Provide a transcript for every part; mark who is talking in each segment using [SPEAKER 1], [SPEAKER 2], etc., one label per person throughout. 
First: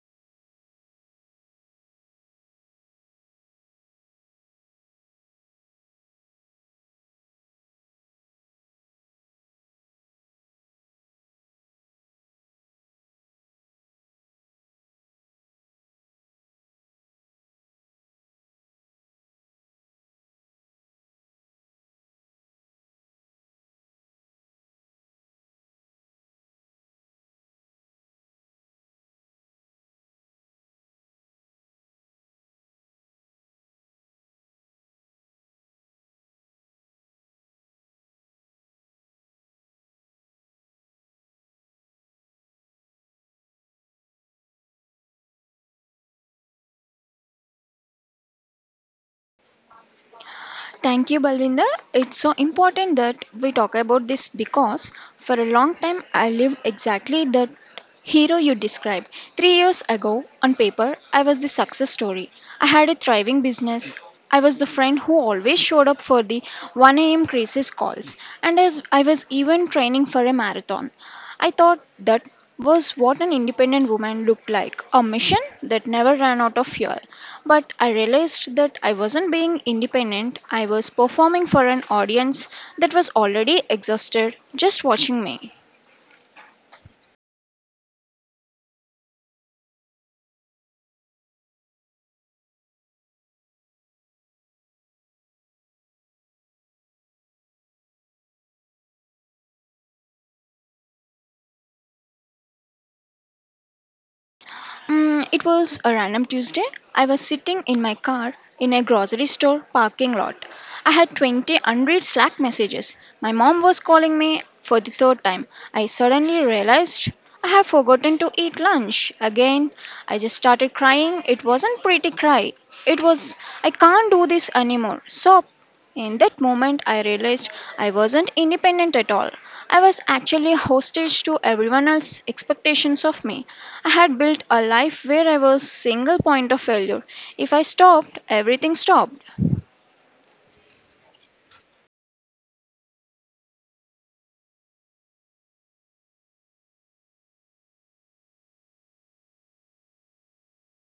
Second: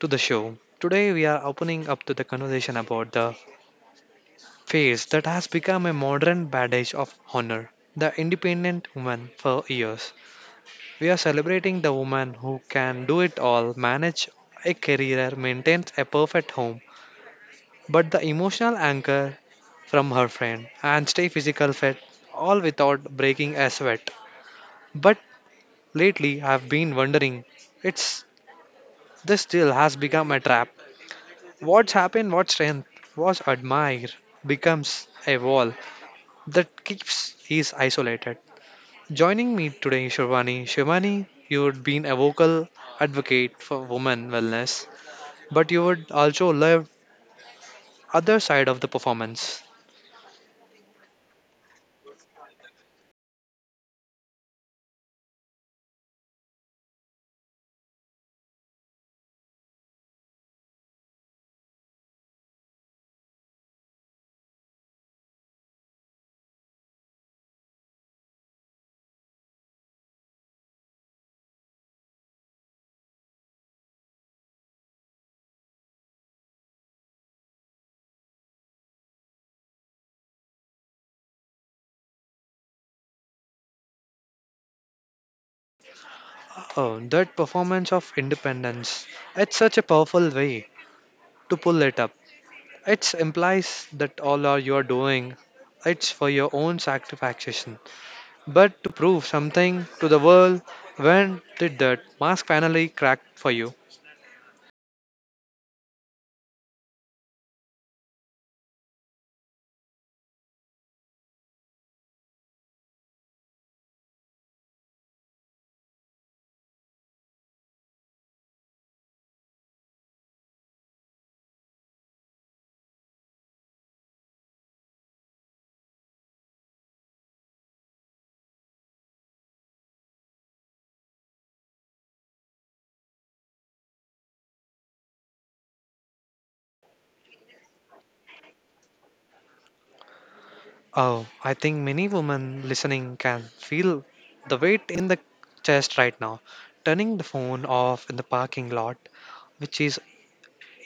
[SPEAKER 1] to the show. Today, we are opening up to the conversation about the phase that has become a modern badge of honor the independent woman for years. We are celebrating the woman who can do it all, manage a career, maintain a perfect home, but the emotional anchor from her friend and stay physical fit, all without breaking a sweat. But lately, I've been wondering it's this still has become a trap. What's happened, what strength was admired becomes a wall that keeps is isolated. Joining me today, Shivani. Shivani, you had been a vocal advocate for women wellness, but you would also love other side of the performance.
[SPEAKER 2] Thank you, Balvinder. It's so important that we talk about this because for a long time I lived exactly that hero you described. 3 years ago, on paper, I was the success story. I had a thriving business. I was the friend who always showed up for the 1 a.m. crisis calls, and as I was even training for a marathon. I thought that was what an independent woman looked like a mission that never ran out of fuel. But I realized that I wasn't being independent, I was performing for an audience that was already exhausted just watching me.
[SPEAKER 1] Oh, that performance of independence. It's such a powerful way to pull it up. It implies that all are you are doing, it's for your own satisfaction, but to prove something to the world. When did that mask finally crack for you?
[SPEAKER 2] It was a random Tuesday. I was sitting in my car in a grocery store parking lot. I had 20 unread Slack messages. My mom was calling me for the third time. I suddenly realized I had forgotten to eat lunch. Again, I just started crying. It wasn't pretty cry. It was I can't do this anymore. Stop. In that moment, I realized I wasn't independent at all. I was actually hostage to everyone else's expectations of me. I had built a life where I was single point of failure. If I stopped, everything stopped.
[SPEAKER 1] Oh, I think many women listening can feel the weight in the chest right now. Turning the phone off in the parking lot, which is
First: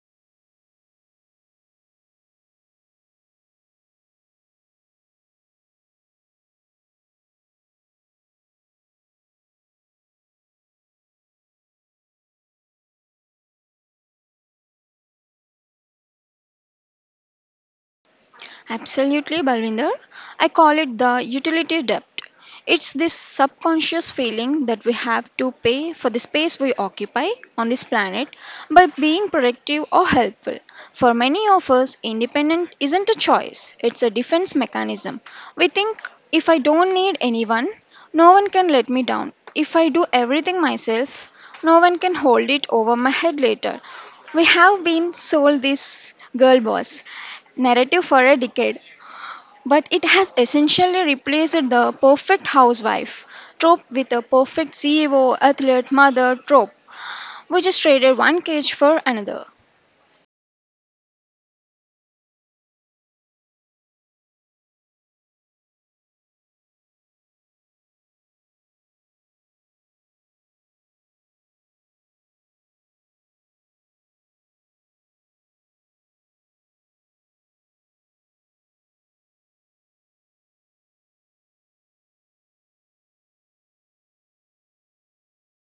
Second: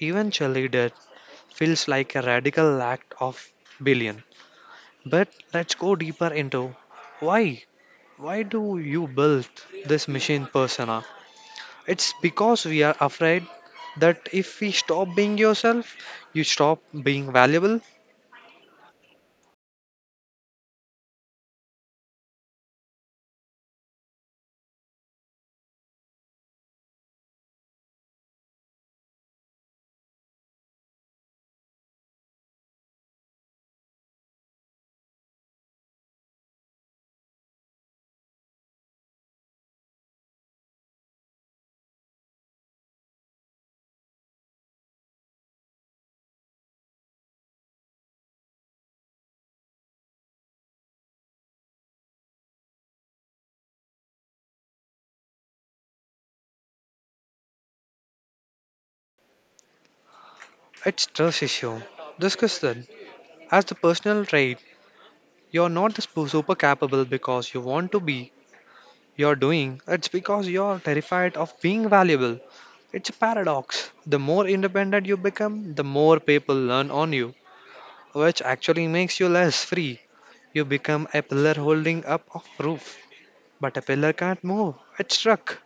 [SPEAKER 1] eventually dead, feels like a radical act of billion. But let's go deeper into why. Why do you build this machine persona? It's because we are afraid that if we stop being yourself, you stop being valuable.
[SPEAKER 2] Absolutely, Balvinder. I call it the utility debt. It's this subconscious feeling that we have to pay for the space we occupy on this planet by being productive or helpful. For many of us, independent isn't a choice, it's a defense mechanism. We think if I don't need anyone, no one can let me down. If I do everything myself, no one can hold it over my head later. We have been sold this girl boss narrative for a decade, but it has essentially replaced the perfect housewife trope with a perfect CEO, athlete, mother trope, which is traded one cage for another.
[SPEAKER 1] It's trust issue. Discuss that. As the personal trait, you're not the super capable because you want to be. You're doing. It's because you're terrified of being valuable. It's a paradox. The more independent you become, the more people learn on you, which actually makes you less free. You become a pillar holding up a roof, but a pillar can't move. It's stuck.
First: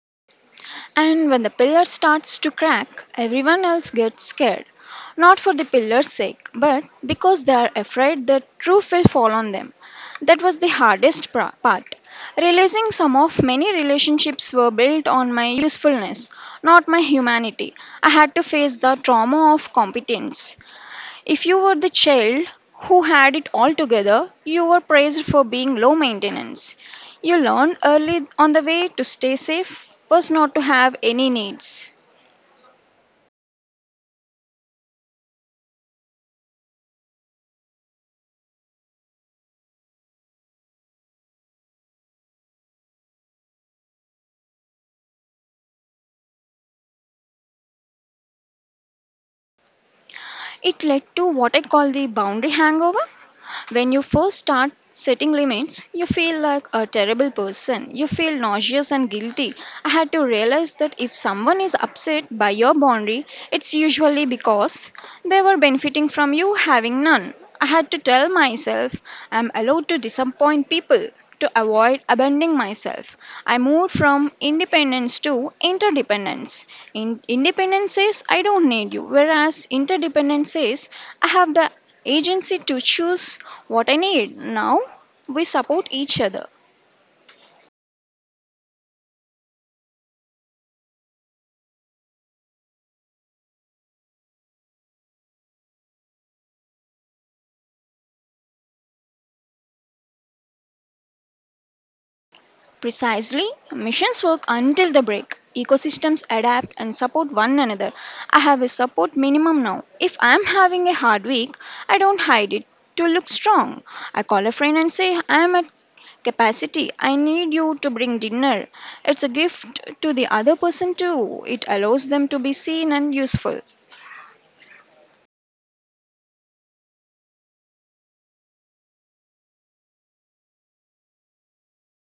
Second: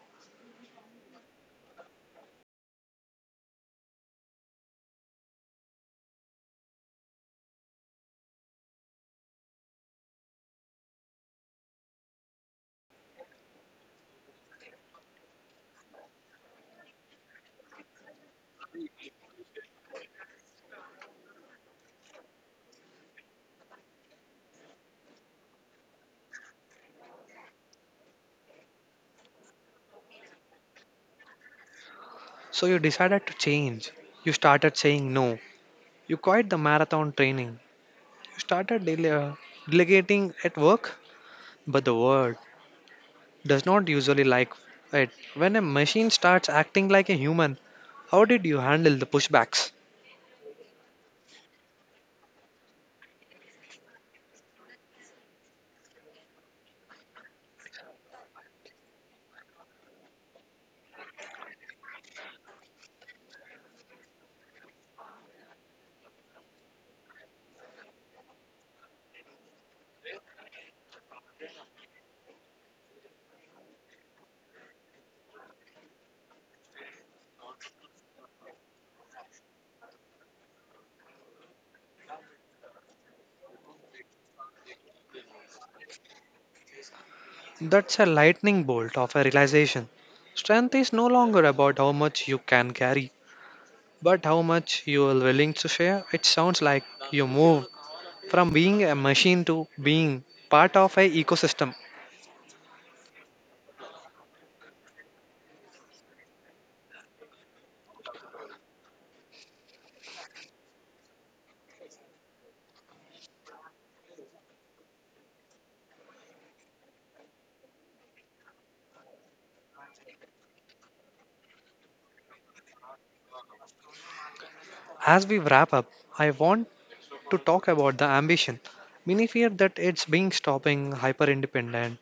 [SPEAKER 2] And when the pillar starts to crack, everyone else gets scared. Not for the pillar's sake, but because they are afraid the truth will fall on them. That was the hardest part. Realizing some of many relationships were built on my usefulness, not my humanity. I had to face the trauma of competence. If you were the child who had it all together, you were praised for being low maintenance. You learned early on the way to stay safe was not to have any needs.
[SPEAKER 1] So you decided to change. You started saying no. You quit the marathon training. You started delegating at work. But the world does not usually like it. When a machine starts acting like a human, how did you handle the pushbacks?
[SPEAKER 2] It led to what I call the boundary hangover. When you first start setting limits, you feel like a terrible person. You feel nauseous and guilty. I had to realize that if someone is upset by your boundary, it's usually because they were benefiting from you having none. I had to tell myself I'm allowed to disappoint people to avoid abandoning myself. I moved from independence to interdependence. Independence says I don't need you, whereas interdependence says I have the agency to choose what I need. Now we support each other.
[SPEAKER 1] That's a lightning bolt of a realization. Strength is no longer about how much you can carry, but how much you are willing to share. It sounds like you moved from being a machine to being part of a ecosystem.
[SPEAKER 2] Precisely, missions work until the break. Ecosystems adapt and support one another. I have a support minimum now. If I'm having a hard week, I don't hide it to look strong. I call a friend and say, I'm at capacity. I need you to bring dinner. It's a gift to the other person too. It allows them to be seen and useful.
[SPEAKER 1] As we wrap up, I want to talk about the ambition. Many fear that it's being stopping hyper independent.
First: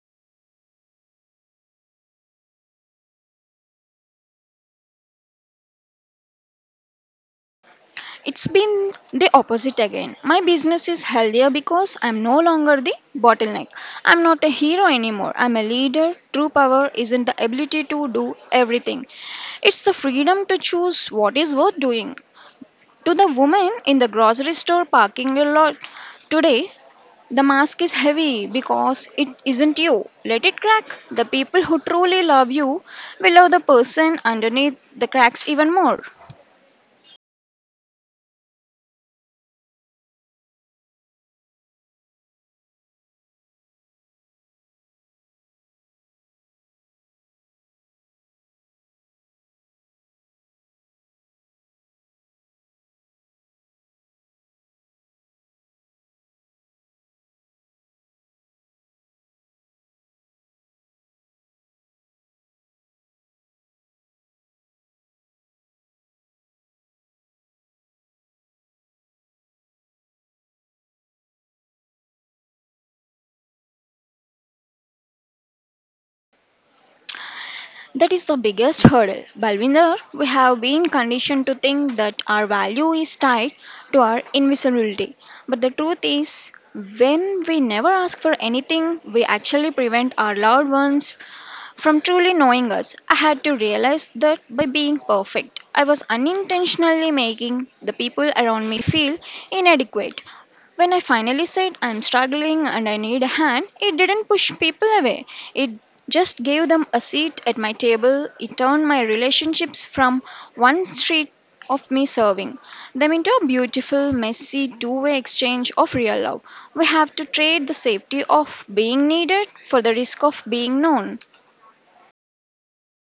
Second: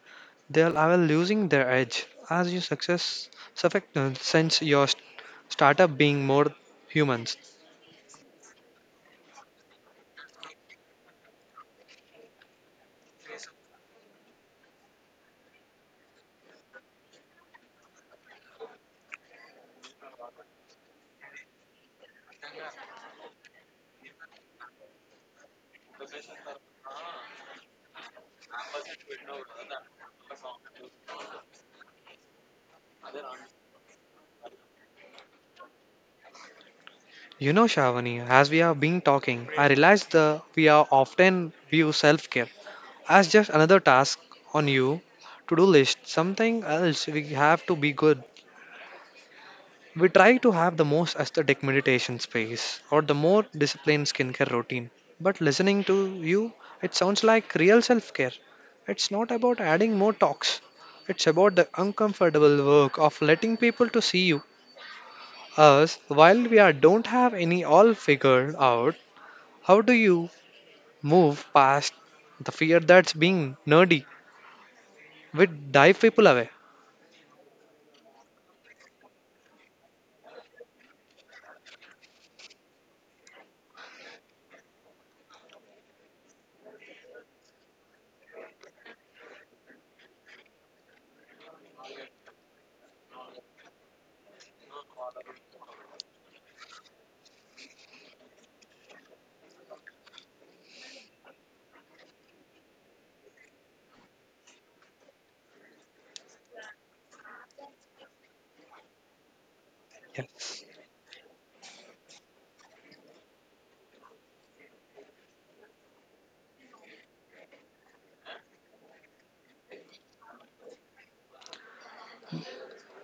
[SPEAKER 1] They'll are losing their edge as your success sense your startup being more humans.
[SPEAKER 2] It's been the opposite again. My business is healthier because I'm no longer the bottleneck. I'm not a hero anymore. I'm a leader. True power isn't the ability to do everything, it's the freedom to choose what is worth doing. To the woman in the grocery store parking lot today, the mask is heavy because it isn't you. Let it crack. The people who truly love you will love the person underneath the cracks even more.
[SPEAKER 1] You know, Shavani, as we have been talking, I realize that we are often view self care as just another task on you to do list, something else we have to be good. We try to have the most aesthetic meditation space or the more disciplined skincare routine. But listening to you, it sounds like real self care. It's not about adding more talks, it's about the uncomfortable work of letting people to see you. Us, while we are, don't have any all figured out, how do you move past the fear that's being nerdy? We dive people away.
[SPEAKER 2] That is the biggest hurdle. Balwinder, we have been conditioned to think that our value is tied to our invisibility. But the truth is, when we never ask for anything, we actually prevent our loved ones from truly knowing us. I had to realize that by being perfect, I was unintentionally making the people around me feel inadequate. When I finally said I'm struggling and I need a hand, it didn't push people away. It just gave them a seat at my table. It turned my relationships from
[SPEAKER 1] Yeah.
[SPEAKER 2] one street of me serving them into a beautiful, messy, two-way exchange of real love. We have to trade the safety of being needed for the risk of being known.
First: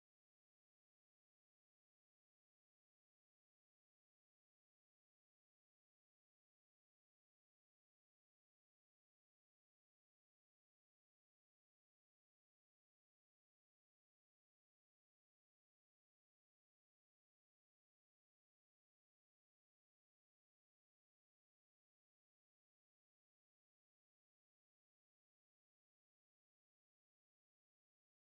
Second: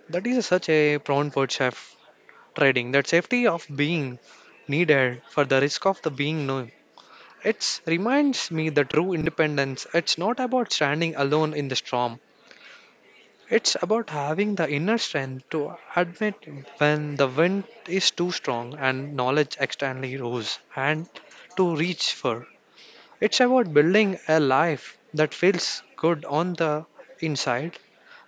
[SPEAKER 1] That is such a prone word, chef. Trading that safety of being needed for the risk of the being known. It reminds me the true independence. It's not about standing alone in the storm. It's about having the inner strength to admit when the wind is too strong and knowledge externally rose and to reach for. It's about building a life that feels good on the inside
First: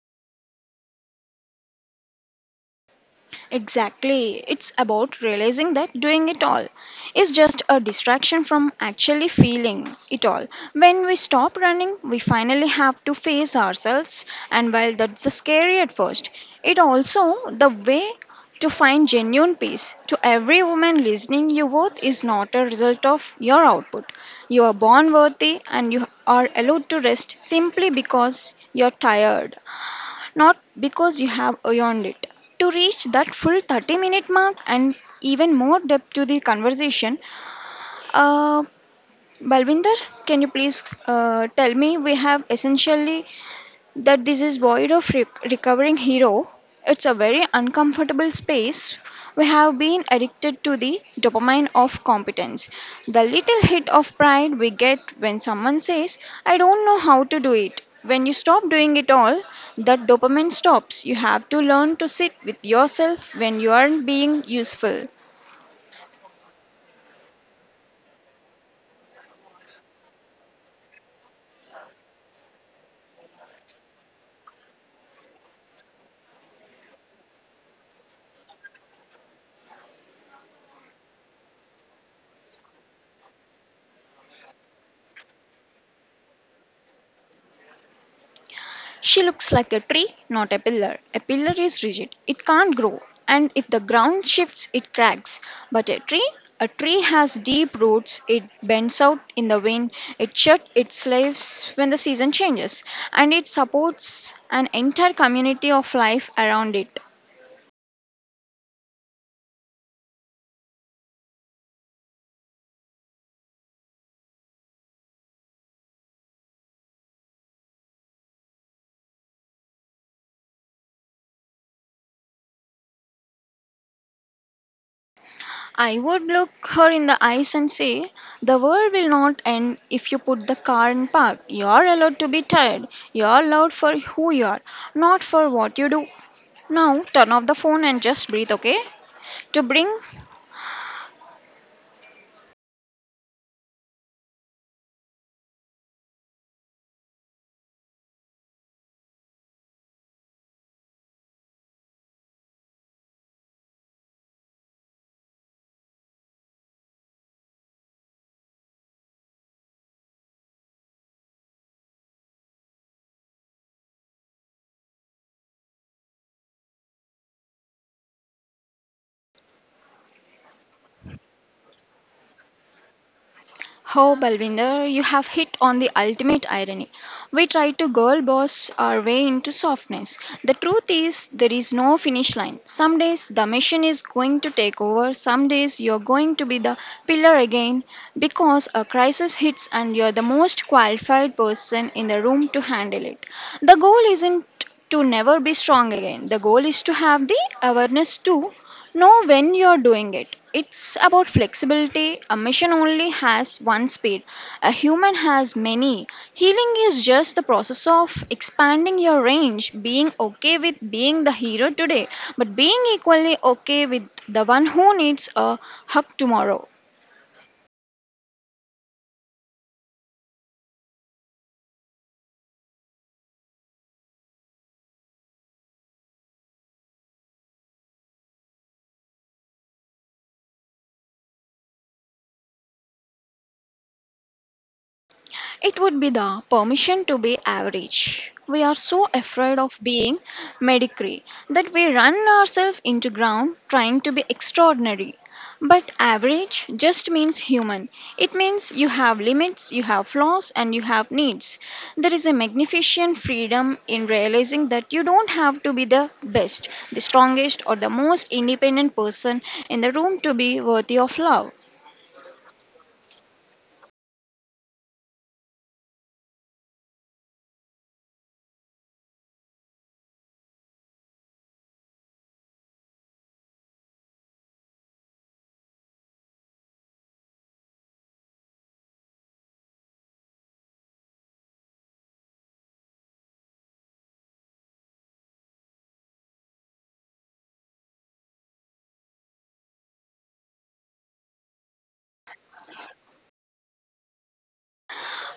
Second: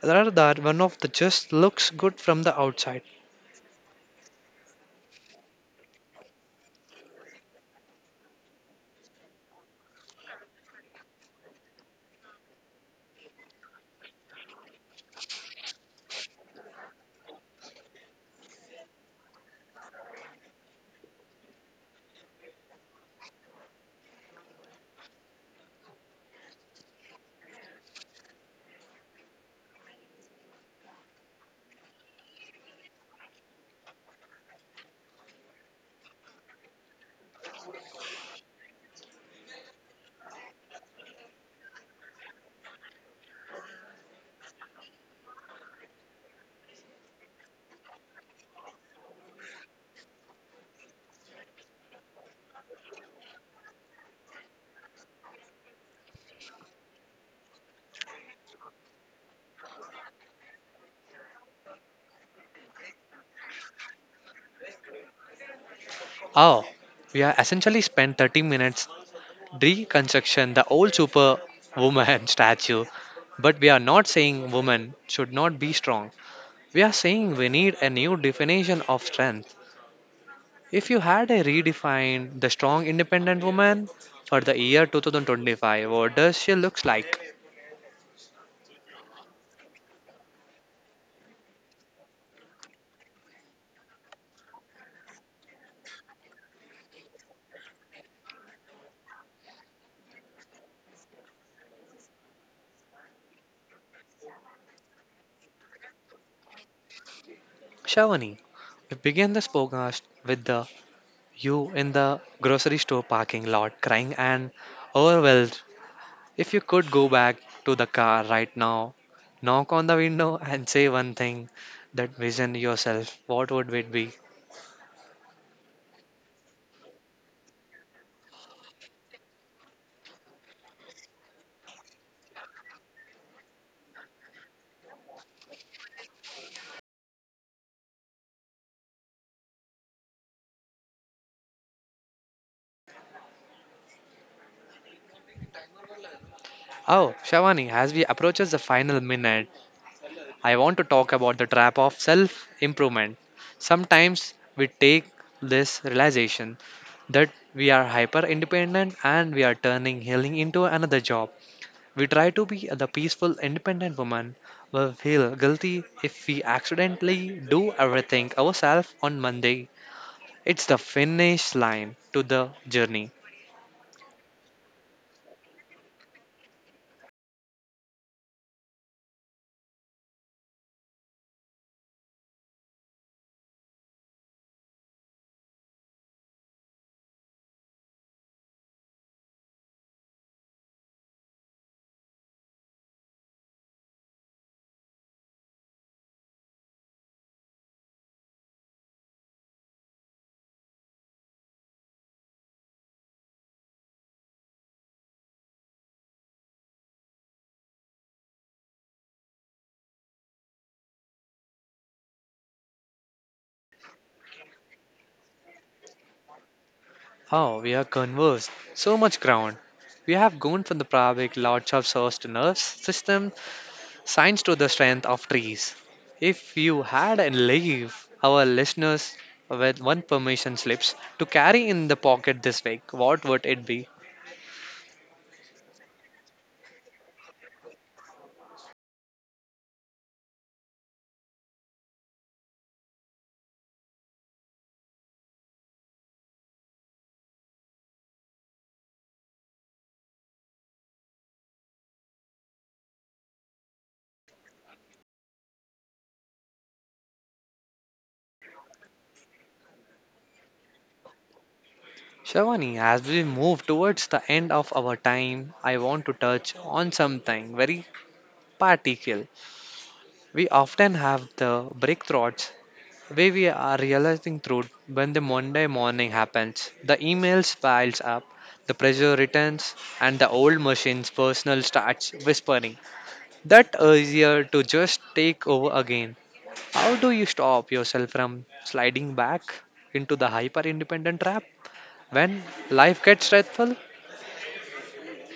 [SPEAKER 1] rather than one of the just looks good from the outside.
[SPEAKER 2] Exactly. It's about realizing that doing it all is just a distraction from actually feeling it all. When we stop running, we finally have to face ourselves, and while that's the scary at first, it also the way to find genuine peace. To every woman listening, your worth is not a result of your output. You are born worthy and you are allowed to rest simply because you're tired not because you have earned it. To reach that full 30-minute mark and even more depth to the conversation, uh, Balvinder, can you please tell me we have essentially that this is void of recovering hero. It's a very uncomfortable space. We have been addicted to the dopamine of competence. The little hit of pride we get when someone says, I don't know how to do it. When you stop doing it all, that dopamine stops. You have to learn to sit with yourself when you aren't being useful.
[SPEAKER 1] Oh, we are essentially spent 30 minutes reconstruction, the old superwoman statue. But we are not saying women should not be strong. We are saying we need a new definition of strength. If you had a redefined the strong independent woman for the year 2025, what does she looks like?
[SPEAKER 2] She looks like a tree, not a pillar. A pillar is rigid, it can't grow, and if the ground shifts, it cracks. But a tree has deep roots, it bends out in the wind, it sheds its leaves when the season changes, and it supports an entire community of life around it.
[SPEAKER 1] Shavani, we begin this podcast with the you in the grocery store parking lot crying and overwhelmed. If you could go back to the car right now, knock on the window and say one thing that vision yourself, what would it be?
[SPEAKER 2] I would look her in the eyes and say, the world will not end if you put the car in park. You're allowed to be tired. You're allowed for who you are, not for what you do. Now turn off the phone and just breathe, okay? To bring
[SPEAKER 1] Oh, Shavani, as we approaches the final minute, I want to talk about the trap of self improvement. Sometimes we take this realization that we are hyper independent and we are turning healing into another job. We try to be the peaceful independent woman will feel guilty if we accidentally do everything ourselves on Monday. It's the finish line to the journey.
[SPEAKER 2] oh, Balvinder, you have hit on the ultimate irony. We try to girl boss our way into softness. The truth is, there is no finish line. Some days the machine is going to take over, some days you're going to be the pillar again because a crisis hits and you're the most qualified person in the room to handle it. The goal isn't to never be strong again. The goal is to have the awareness to know when you're doing it. It's about flexibility. A machine only has one speed, a human has many. Healing is just the process of expanding your range, being okay with being the hero today, but being equally okay with the one who needs a hug tomorrow.
[SPEAKER 1] Oh, we have conversed so much ground. We have gone from the Pravik lots of source to nerve system, science to the strength of trees. If you had and leave our listeners with one permission slips to carry in the pocket this week, what would it be?
[SPEAKER 2] It would be the permission to be average. We are so afraid of being mediocre that we run ourselves into ground trying to be extraordinary. But average just means human. It means you have limits, you have flaws, and you have needs. There is a magnificent freedom in realizing that you don't have to be the best, the strongest, or the most independent person in the room to be worthy of love.
[SPEAKER 1] Shavani, as we move towards the end of our time, I want to touch on something very particular. We often have the breakthroughs way we are realizing through when the Monday morning happens. The emails piles up, the pressure returns, and the old machine's personal starts whispering. That easier to just take over again. How do you stop yourself from sliding back into the hyper independent trap when life gets stressful?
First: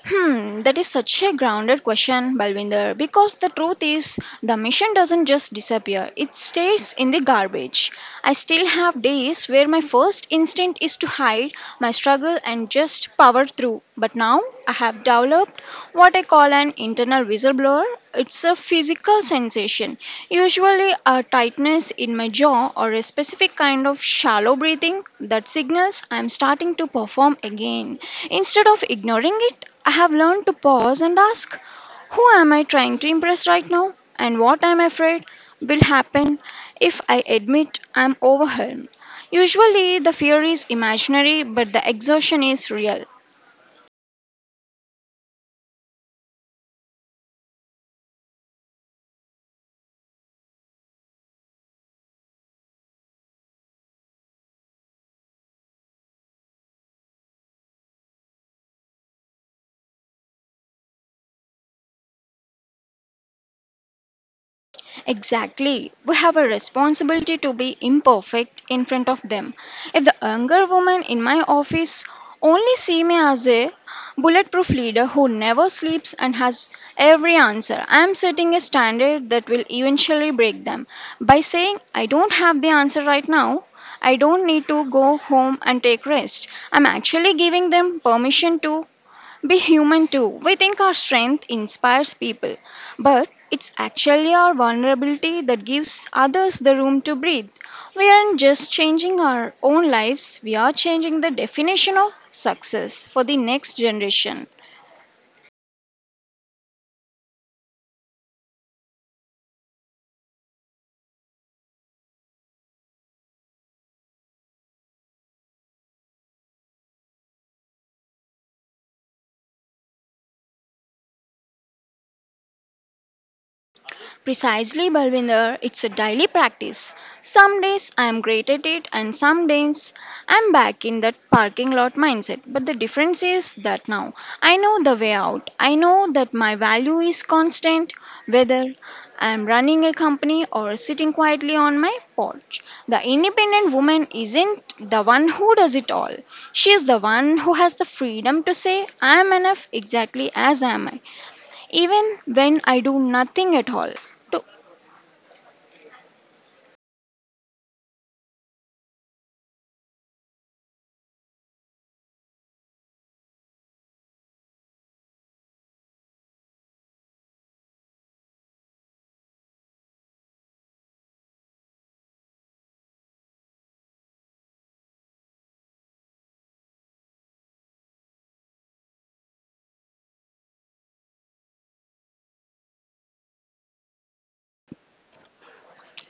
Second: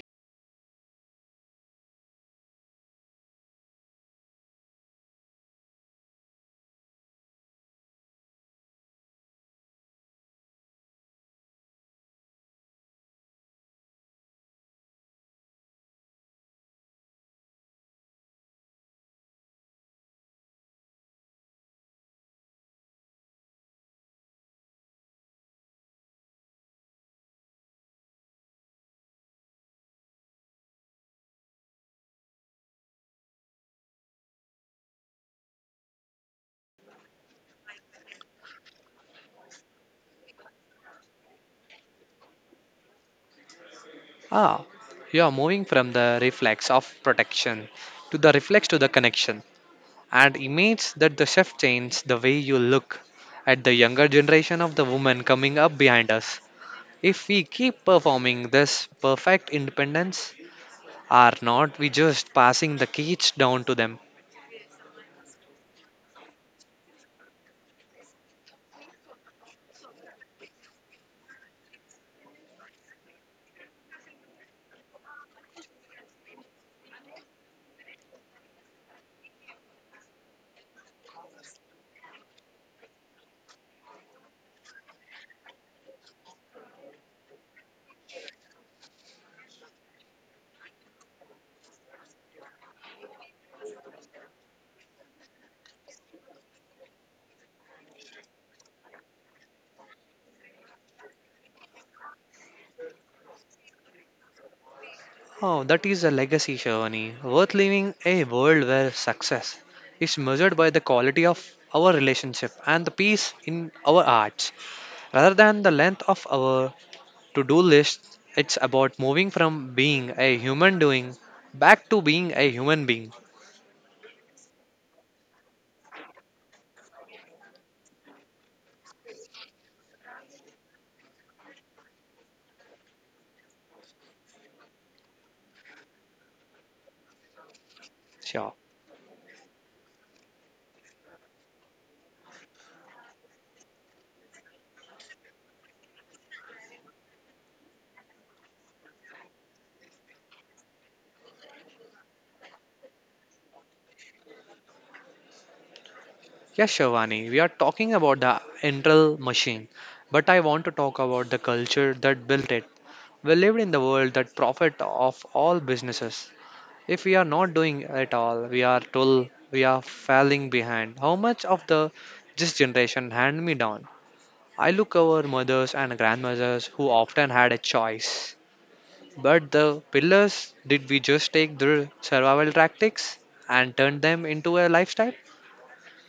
[SPEAKER 2] That is such a grounded question, Balvinder, because the truth is the mission doesn't just disappear, it stays in the garbage. I still have days where my first instinct is to hide my struggle and just power through, but now I have developed what I call an internal whistleblower. It's a physical sensation, usually a tightness in my jaw or a specific kind of shallow breathing that signals I'm starting to perform again. Instead of ignoring it, I have learned to pause and ask, who am I trying to impress right now? And what I'm afraid will happen if I admit I'm overwhelmed. Usually, the fear is imaginary, but the exhaustion is real.
[SPEAKER 1] Ah, you are moving from the reflex of protection to the reflex to the connection, and image that the chef changed the way you look at the younger generation of the women coming up behind us. If we keep performing this perfect independence, are not we just passing the keys down to them?
[SPEAKER 2] Exactly. We have a responsibility to be imperfect in front of them. If the younger women in my office only see me as a bulletproof leader who never sleeps and has every answer, I am setting a standard that will eventually break them. By saying, I don't have the answer right now, I don't need to go home and take rest. I'm actually giving them permission to be human too. We think our strength inspires people, but it's actually our vulnerability that gives others the room to breathe. We aren't just changing our own lives, we are changing the definition of success for the next generation.
[SPEAKER 1] Oh, that is a legacy, Shivani. Worth living a world where success is measured by the quality of our relationship and the peace in our hearts rather than the length of our to do list. It's about moving from being a human doing back to being a human being.
[SPEAKER 2] Precisely, Balvinder, it's a daily practice. Some days I am great at it, and some days I'm back in that parking lot mindset. But the difference is that now I know the way out. I know that my value is constant,
[SPEAKER 1] Sure.
[SPEAKER 2] whether I'm running a company or sitting quietly on my porch. The independent woman isn't the one who does it all. She is the one who has the freedom to say, I am enough exactly as am I, even when I do nothing at all to.
[SPEAKER 1] Yes, Shivani, we are talking about the internal machine, but I want to talk about the culture that built it. We lived in the world that profit of all businesses. If we are not doing it all, we are told we are falling behind. How much of the this generation hand me down? I look over mothers and grandmothers who often had a choice. But the pillars, did we just take their survival tactics and turn them into a lifestyle?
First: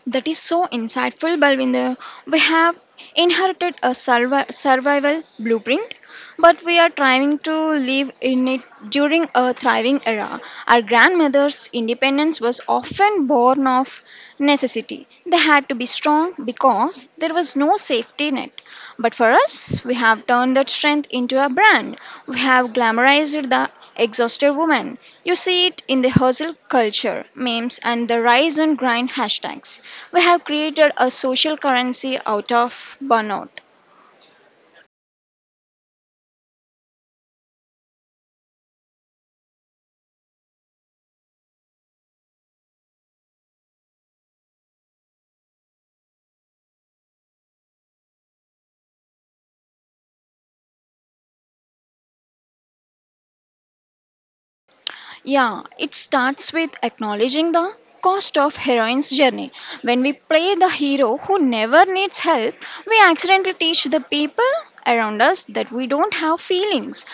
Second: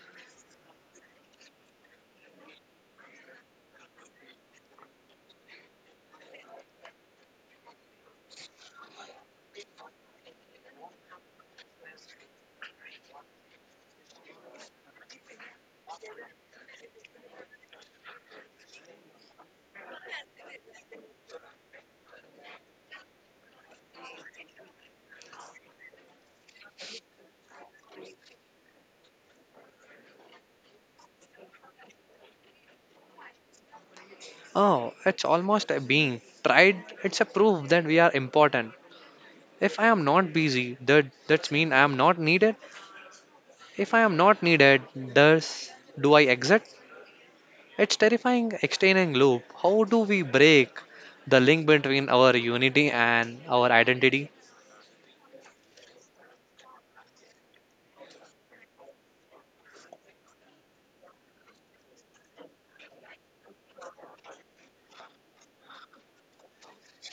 [SPEAKER 2] That is so insightful, Balvinder. We have inherited a survival blueprint, but we are trying to live in it during a thriving era. Our grandmother's independence was often born of necessity. They had to be strong because there was no safety net. But for us, we have turned that strength into a brand. We have glamorized the exhausted woman. You see it in the hustle culture, memes, and the rise and grind hashtags. We have created a social currency out of burnout.
[SPEAKER 1] Oh, it's almost a being. Tried, it's a proof that we are important. If I am not busy, that's mean I am not needed. If I am not needed, does do I exit? It's terrifying extending loop. How do we break the link between our unity and our identity?
[SPEAKER 2] Yeah, it starts with acknowledging the cost of heroine's journey. When we play the hero who never needs help, we accidentally teach the people around us that we don't have feelings.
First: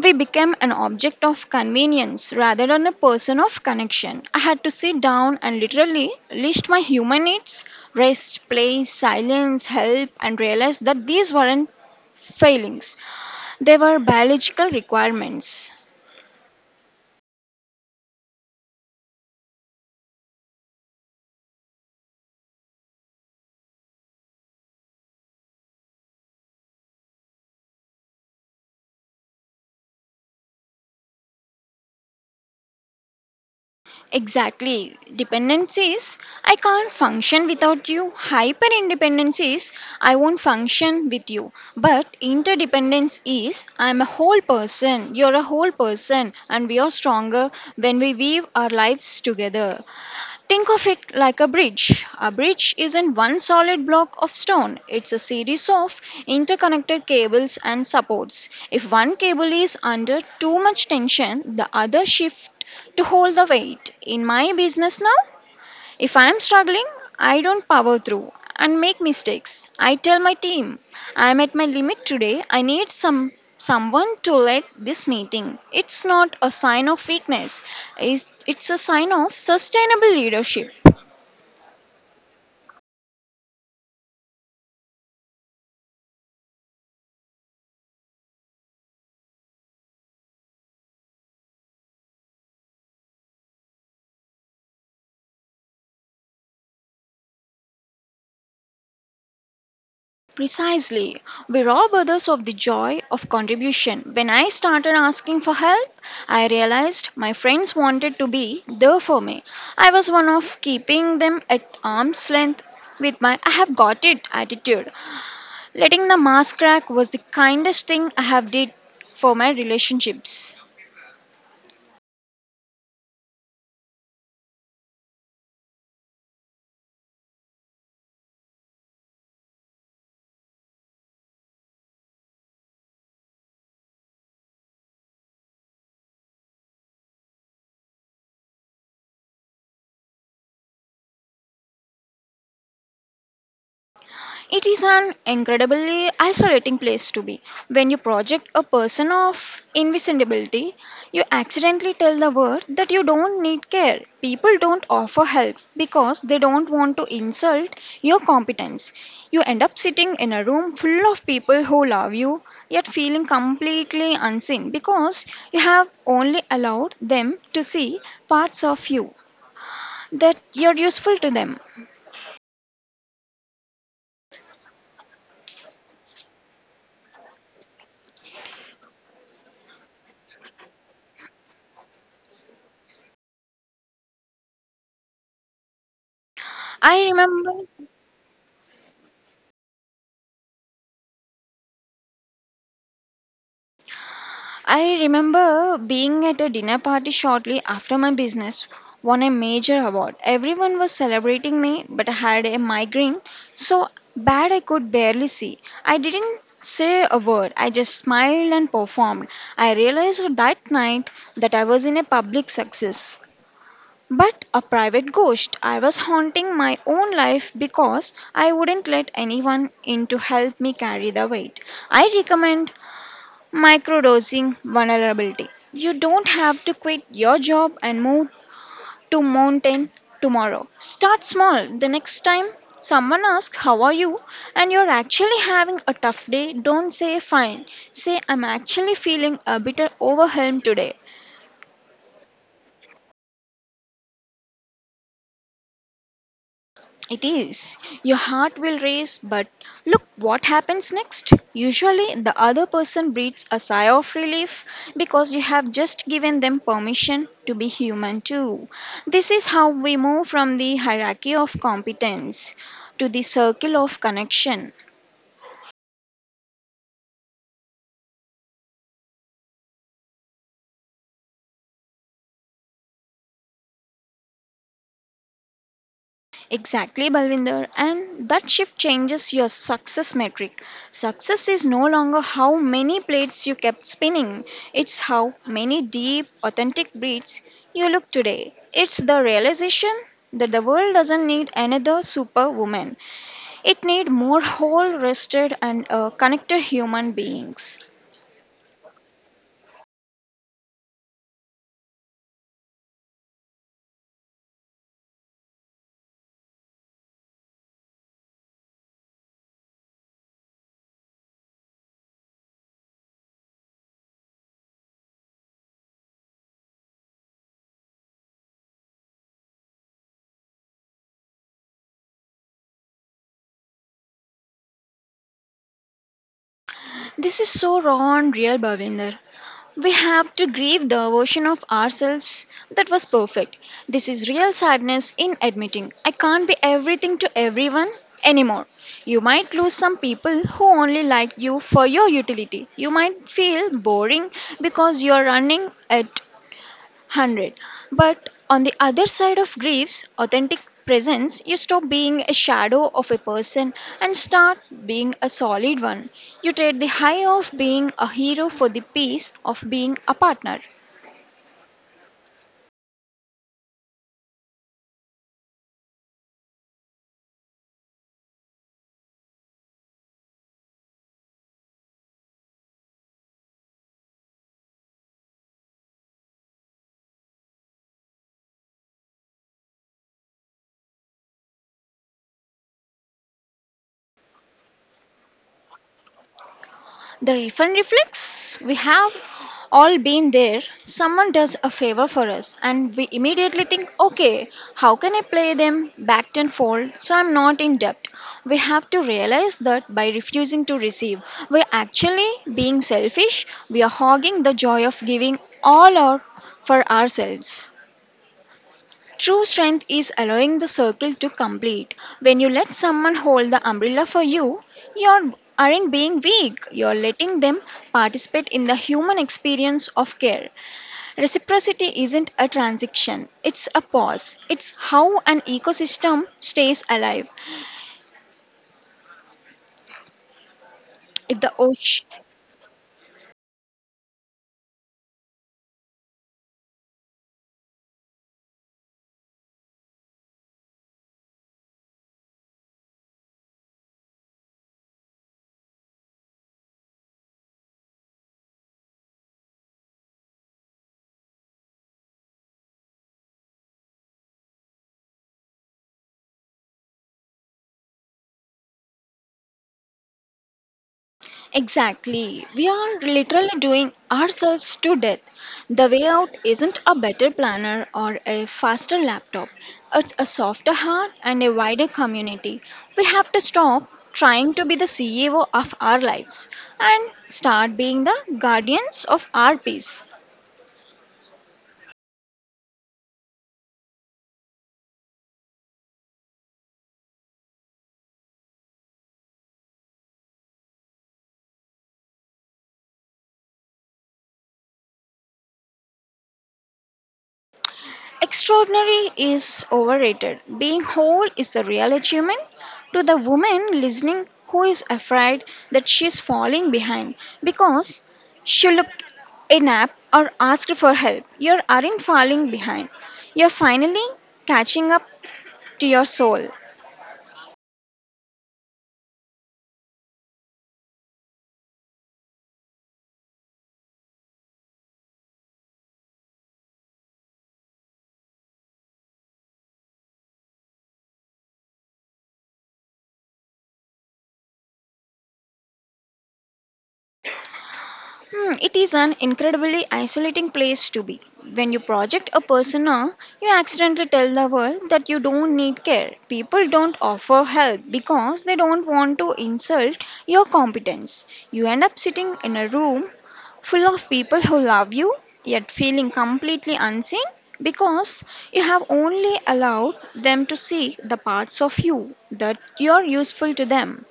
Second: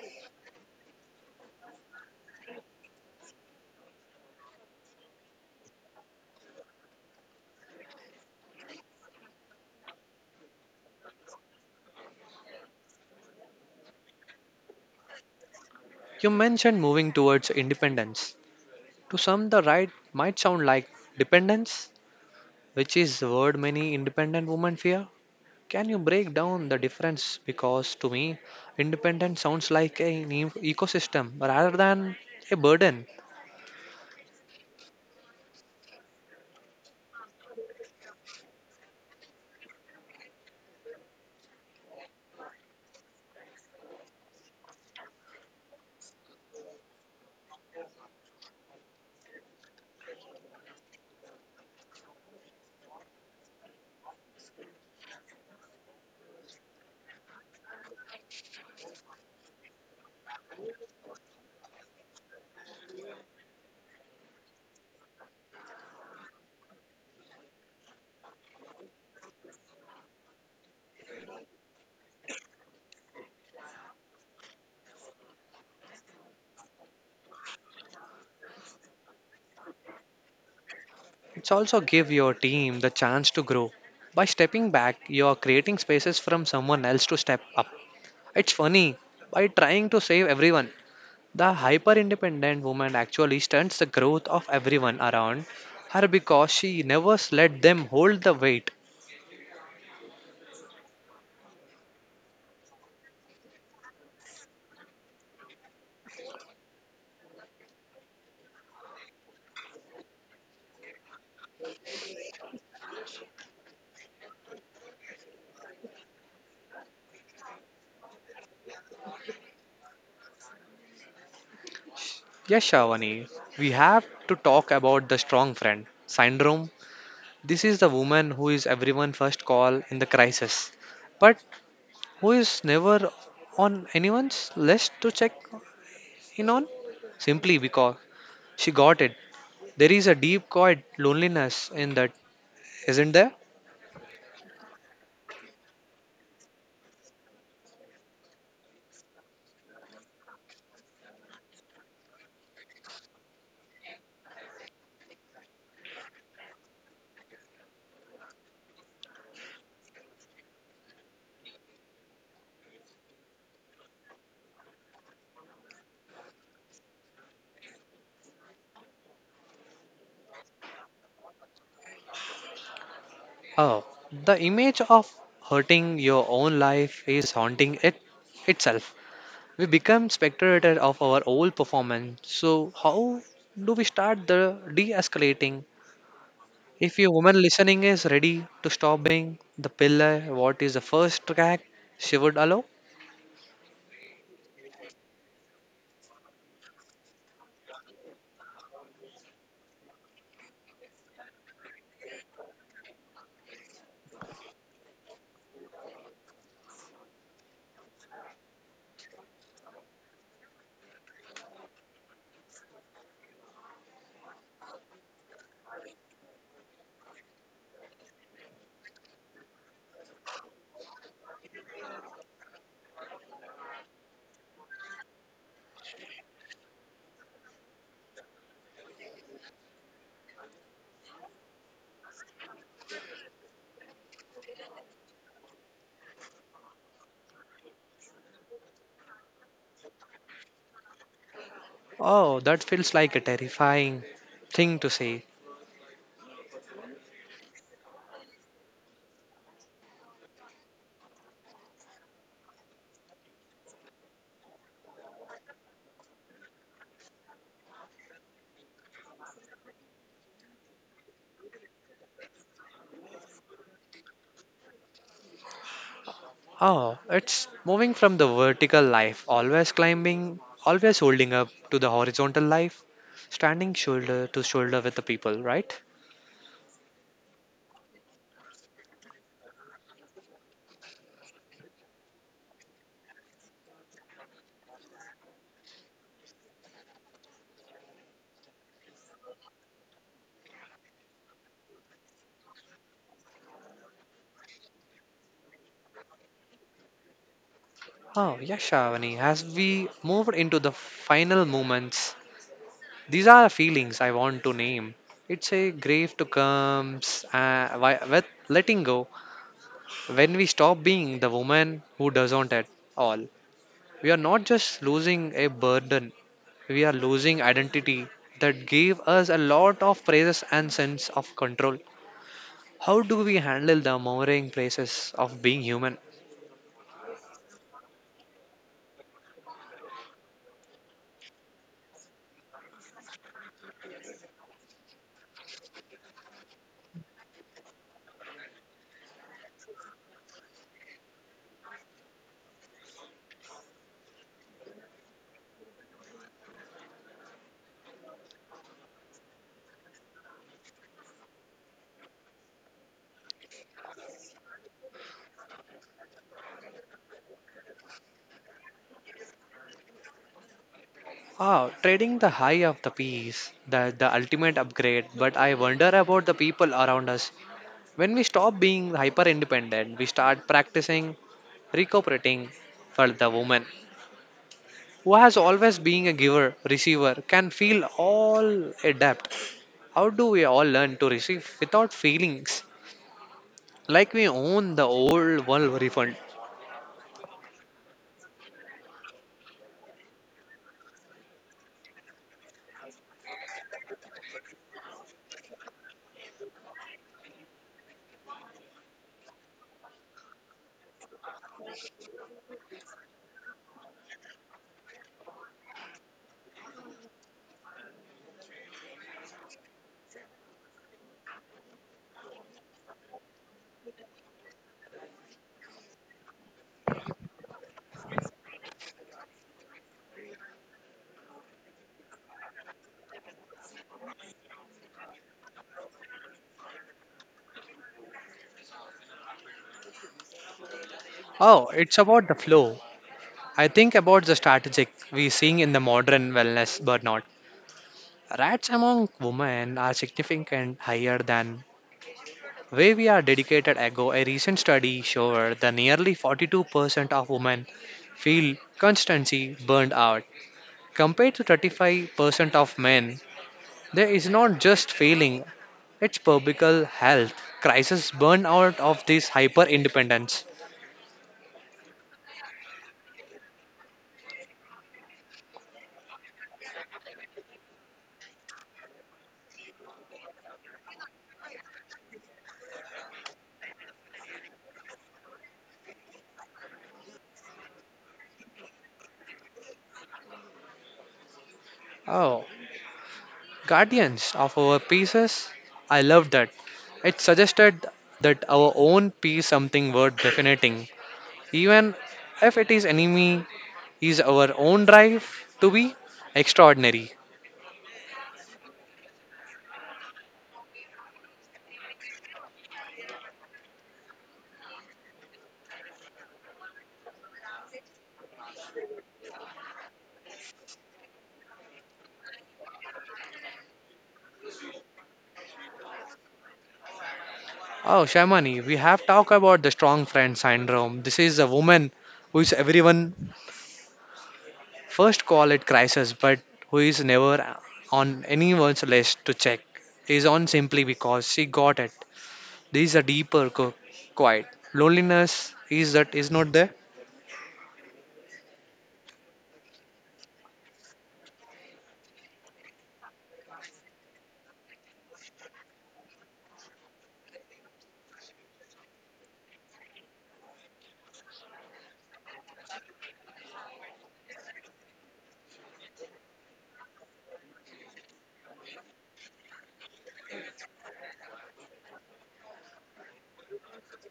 [SPEAKER 2] We become an object of convenience rather than a person of connection. I had to sit down and literally list my human needs rest, play, silence, help, and realize that these weren't failings, they were biological requirements.
[SPEAKER 1] You mentioned moving towards independence. To some, the right might sound like dependence, which is the word many independent women fear. Can you break down the difference? Because to me, independent sounds like an ecosystem rather than a burden.
[SPEAKER 2] Exactly. Dependence is I can't function without you. Hyper independence is I won't function with you. But interdependence is I'm a whole person, you're a whole person, and we are stronger when we weave our lives together. Think of it like a bridge. A bridge isn't one solid block of stone, it's a series of interconnected cables and supports. If one cable is under too much tension, the other shift to hold the weight. In my business now, if I am struggling, I don't power through and make mistakes. I tell my team, I am at my limit today. I need someone to lead this meeting. It's not a sign of weakness. It's a sign of sustainable leadership.
[SPEAKER 1] It's also give your team the chance to grow. By stepping back, you are creating spaces from someone else to step up. It's funny, by trying to save everyone, the hyper independent woman actually stunts the growth of everyone around her because she never let them hold the weight.
[SPEAKER 2] Precisely. We rob others of the joy of contribution. When I started asking for help, I realized my friends wanted to be there for me. I was one of keeping them at arm's length with my I have got it attitude. Letting the mask crack was the kindest thing I have did for my relationships.
[SPEAKER 1] Yes, Shavani, we have to talk about the strong friend syndrome. This is the woman who is everyone first call in the crisis, but who is never on anyone's list to check in on simply because she got it. There is a deep quiet loneliness in that, isn't there?
[SPEAKER 2] It is an incredibly isolating place to be. When you project a person of invisibility, you accidentally tell the world that you don't need care. People don't offer help because they don't want to insult your competence. You end up sitting in a room full of people who love you, yet feeling completely unseen because you have only allowed them to see parts of you that you're useful to them.
[SPEAKER 1] Oh, the image of hurting your own life is haunting it itself. We become spectators of our old performance. So, how do we start the de escalating? If
[SPEAKER 2] I
[SPEAKER 1] your woman
[SPEAKER 2] remember
[SPEAKER 1] listening is ready to stop being the pillar, what is the first track she would allow?
[SPEAKER 2] I remember being at a dinner party shortly after my business won a major award. Everyone was celebrating me, but I had a migraine so bad I could barely see. I didn't say a word, I just smiled and performed. I realized that night that I was in a public success. But a private ghost. I was haunting my own life because I wouldn't let anyone in to help me carry the weight. I recommend microdosing vulnerability. You don't have to quit your job and move to mountain tomorrow. Start small. The next time someone asks how are you and you're actually having a tough day, don't say fine. Say I'm actually feeling a bit overwhelmed today.
[SPEAKER 1] Oh, that feels like a terrifying thing to say.
[SPEAKER 2] It is. Your heart will race, but look what happens next. Usually, the other person breathes a sigh of relief because you have just given them permission to be human too. This is how we move from the hierarchy of competence to the circle of connection.
[SPEAKER 1] Oh, it's moving from the vertical life, always climbing, always holding up, to the horizontal life, standing shoulder to shoulder with the people, right?
[SPEAKER 2] Exactly, Balvinder. And that shift changes your success metric. Success is no longer how many plates you kept spinning, it's how many deep, authentic breaths you look today. It's the realization that the world doesn't need another superwoman, it needs more whole, rested, and connected human beings.
[SPEAKER 1] Oh, yes, Shavani, as we moved into the final moments. These are feelings I want to name. It's a grief to comes with letting go. When we stop being the woman who doesn't at all, we are not just losing a burden. We are losing identity that gave us a lot of praises and sense of control. How do we handle the mourning praises of being human?
[SPEAKER 2] This is so raw and real, Bhavinder. We have to grieve the version of ourselves that was perfect. This is real sadness in admitting I can't be everything to everyone anymore. You might lose some people who only like you for your utility. You might feel boring because you are running at 100. But on the other side of grief's authentic presence, you stop being a shadow of a person and start being a solid one. You trade the high of being a hero for the peace of being a partner.
[SPEAKER 1] Ah, trading the high of the peace, the ultimate upgrade. But I wonder about the people around us. When we stop being hyper independent, we start practicing recuperating for the woman who has always been a giver, receiver, can feel all adept. How do we all learn to receive without feelings? Like we own the old world refund.
[SPEAKER 2] The refund reflex, we have all been there. Someone does a favor for us, and we immediately think, okay, how can I play them back tenfold so I'm not in debt? We have to realize that by refusing to receive, we're actually being selfish, we are hogging the joy of giving all our for ourselves. True strength is allowing the circle to complete. When you let someone hold the umbrella for you, you aren't being weak, you're letting them participate in the human experience of care. Reciprocity isn't a transaction, it's a pause. It's how an ecosystem stays alive. If the
[SPEAKER 1] Oh, it's
[SPEAKER 2] ocean
[SPEAKER 1] about the flow. I think about the strategic we seeing in the modern wellness burnout. Rats among women are significant higher than where we are dedicated ago, a recent study showed that nearly 42% of women feel constancy burned out. Compared to 35% of men, there is not just failing, it's publical health crisis burned out of this hyper independence.
[SPEAKER 2] exactly. We are literally doing ourselves to death. The way out isn't a better planner or a faster laptop, it's a softer heart and a wider community. We have to stop trying to be the CEO of our lives and start being the guardians of our peace.
[SPEAKER 1] Oh, guardians of our pieces, I love that. It suggested that our own piece something worth definiting, even if it is enemy is our own drive to be extraordinary.
[SPEAKER 2] Extraordinary is overrated. Being whole is the real achievement. To the woman listening who is afraid that she is falling behind because she look a nap or asked for help, you aren't falling behind. You're finally catching up to your soul.
[SPEAKER 1] Oh, Shamani, we have talked about the strong friend syndrome. This is a woman who is everyone first call it crisis, but who is never on anyone's list to check. Is on simply because she got it. This is a deeper quiet. Loneliness is that is not there.
[SPEAKER 2] Hmm, it is an incredibly isolating place to be. When you project a persona, you accidentally tell the world that you don't need care. People don't offer help because they don't want to insult your competence. You end up sitting in a room full of people who love you, yet feeling completely unseen because you have only allowed them to see the parts of you that you're useful to them.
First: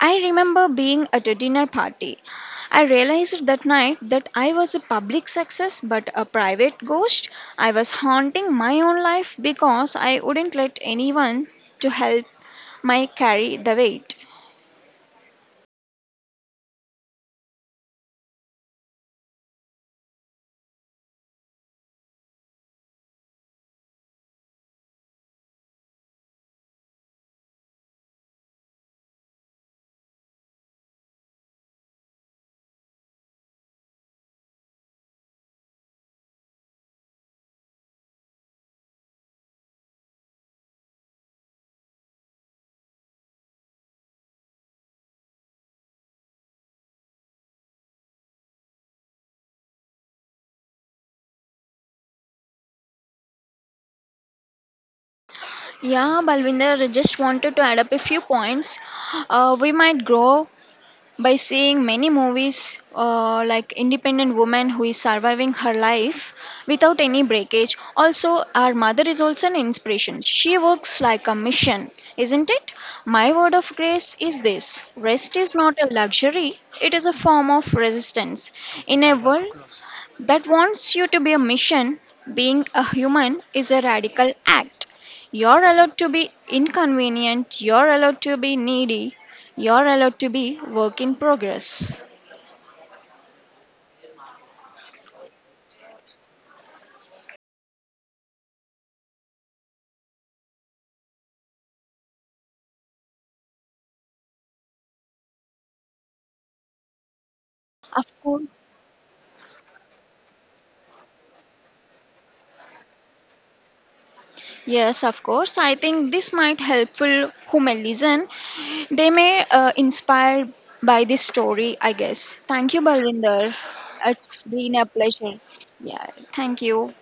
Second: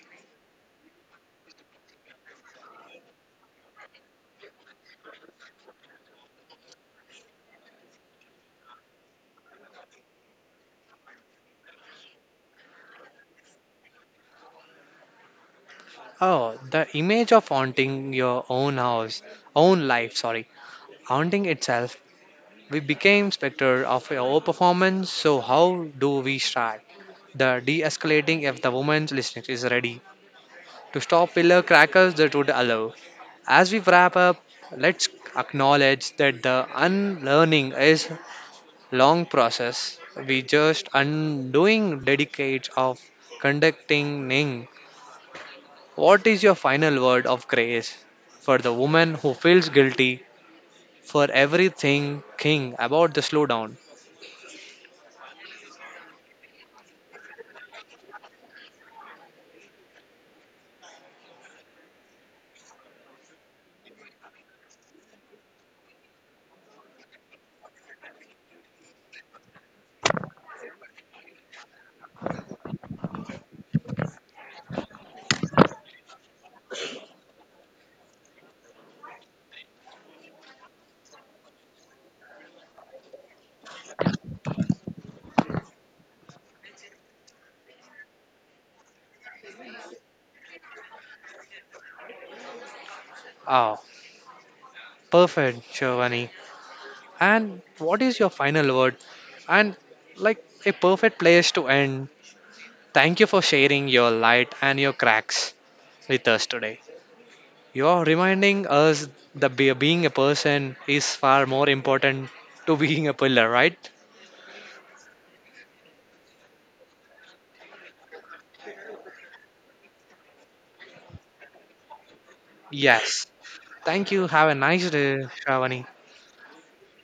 [SPEAKER 2] I remember being at a dinner party. I realized that night that I was a public success but a private ghost. I was haunting my own life because I wouldn't let anyone to help my carry the weight.
[SPEAKER 1] Oh, the image of haunting your own house, own life, sorry, haunting itself. We became spectre of our performance, so how do we strike? The de-escalating if the woman's listening is ready to stop pillar crackers that would allow. As we wrap up, let's acknowledge that the unlearning is long process. We just undoing dedicates of conducting Ning. What is your final word of grace for the woman who feels guilty for everything king about the slowdown?
[SPEAKER 2] Yeah, Balvinder, I just wanted to add up a few points. We might grow by seeing many movies like independent woman who is surviving her life without any breakage, also our mother is also an inspiration, she works like a mission, isn't it? My word of grace is this, rest is not a luxury, it is a form of resistance in a world that wants you to be a mission, being a human is a radical act. You're allowed to be inconvenient, you're allowed to be needy, you're allowed to be work in progress.
[SPEAKER 1] Ah, perfect, Giovanni. And what is your final word? And like a perfect place to end. Thank you for sharing your light and your cracks with us today. You're
[SPEAKER 2] Of course.
[SPEAKER 1] reminding us that being a person is far more important to being a pillar, right?
[SPEAKER 2] Yes, of course. I think this might helpful who may listen. They may inspired by this story, I guess. Thank you,
[SPEAKER 1] Yes.
[SPEAKER 2] Balvinder.
[SPEAKER 1] Thank you.
[SPEAKER 2] It's
[SPEAKER 1] Have a
[SPEAKER 2] been a
[SPEAKER 1] nice day,
[SPEAKER 2] pleasure.
[SPEAKER 1] Shravani.
[SPEAKER 2] Yeah, thank you.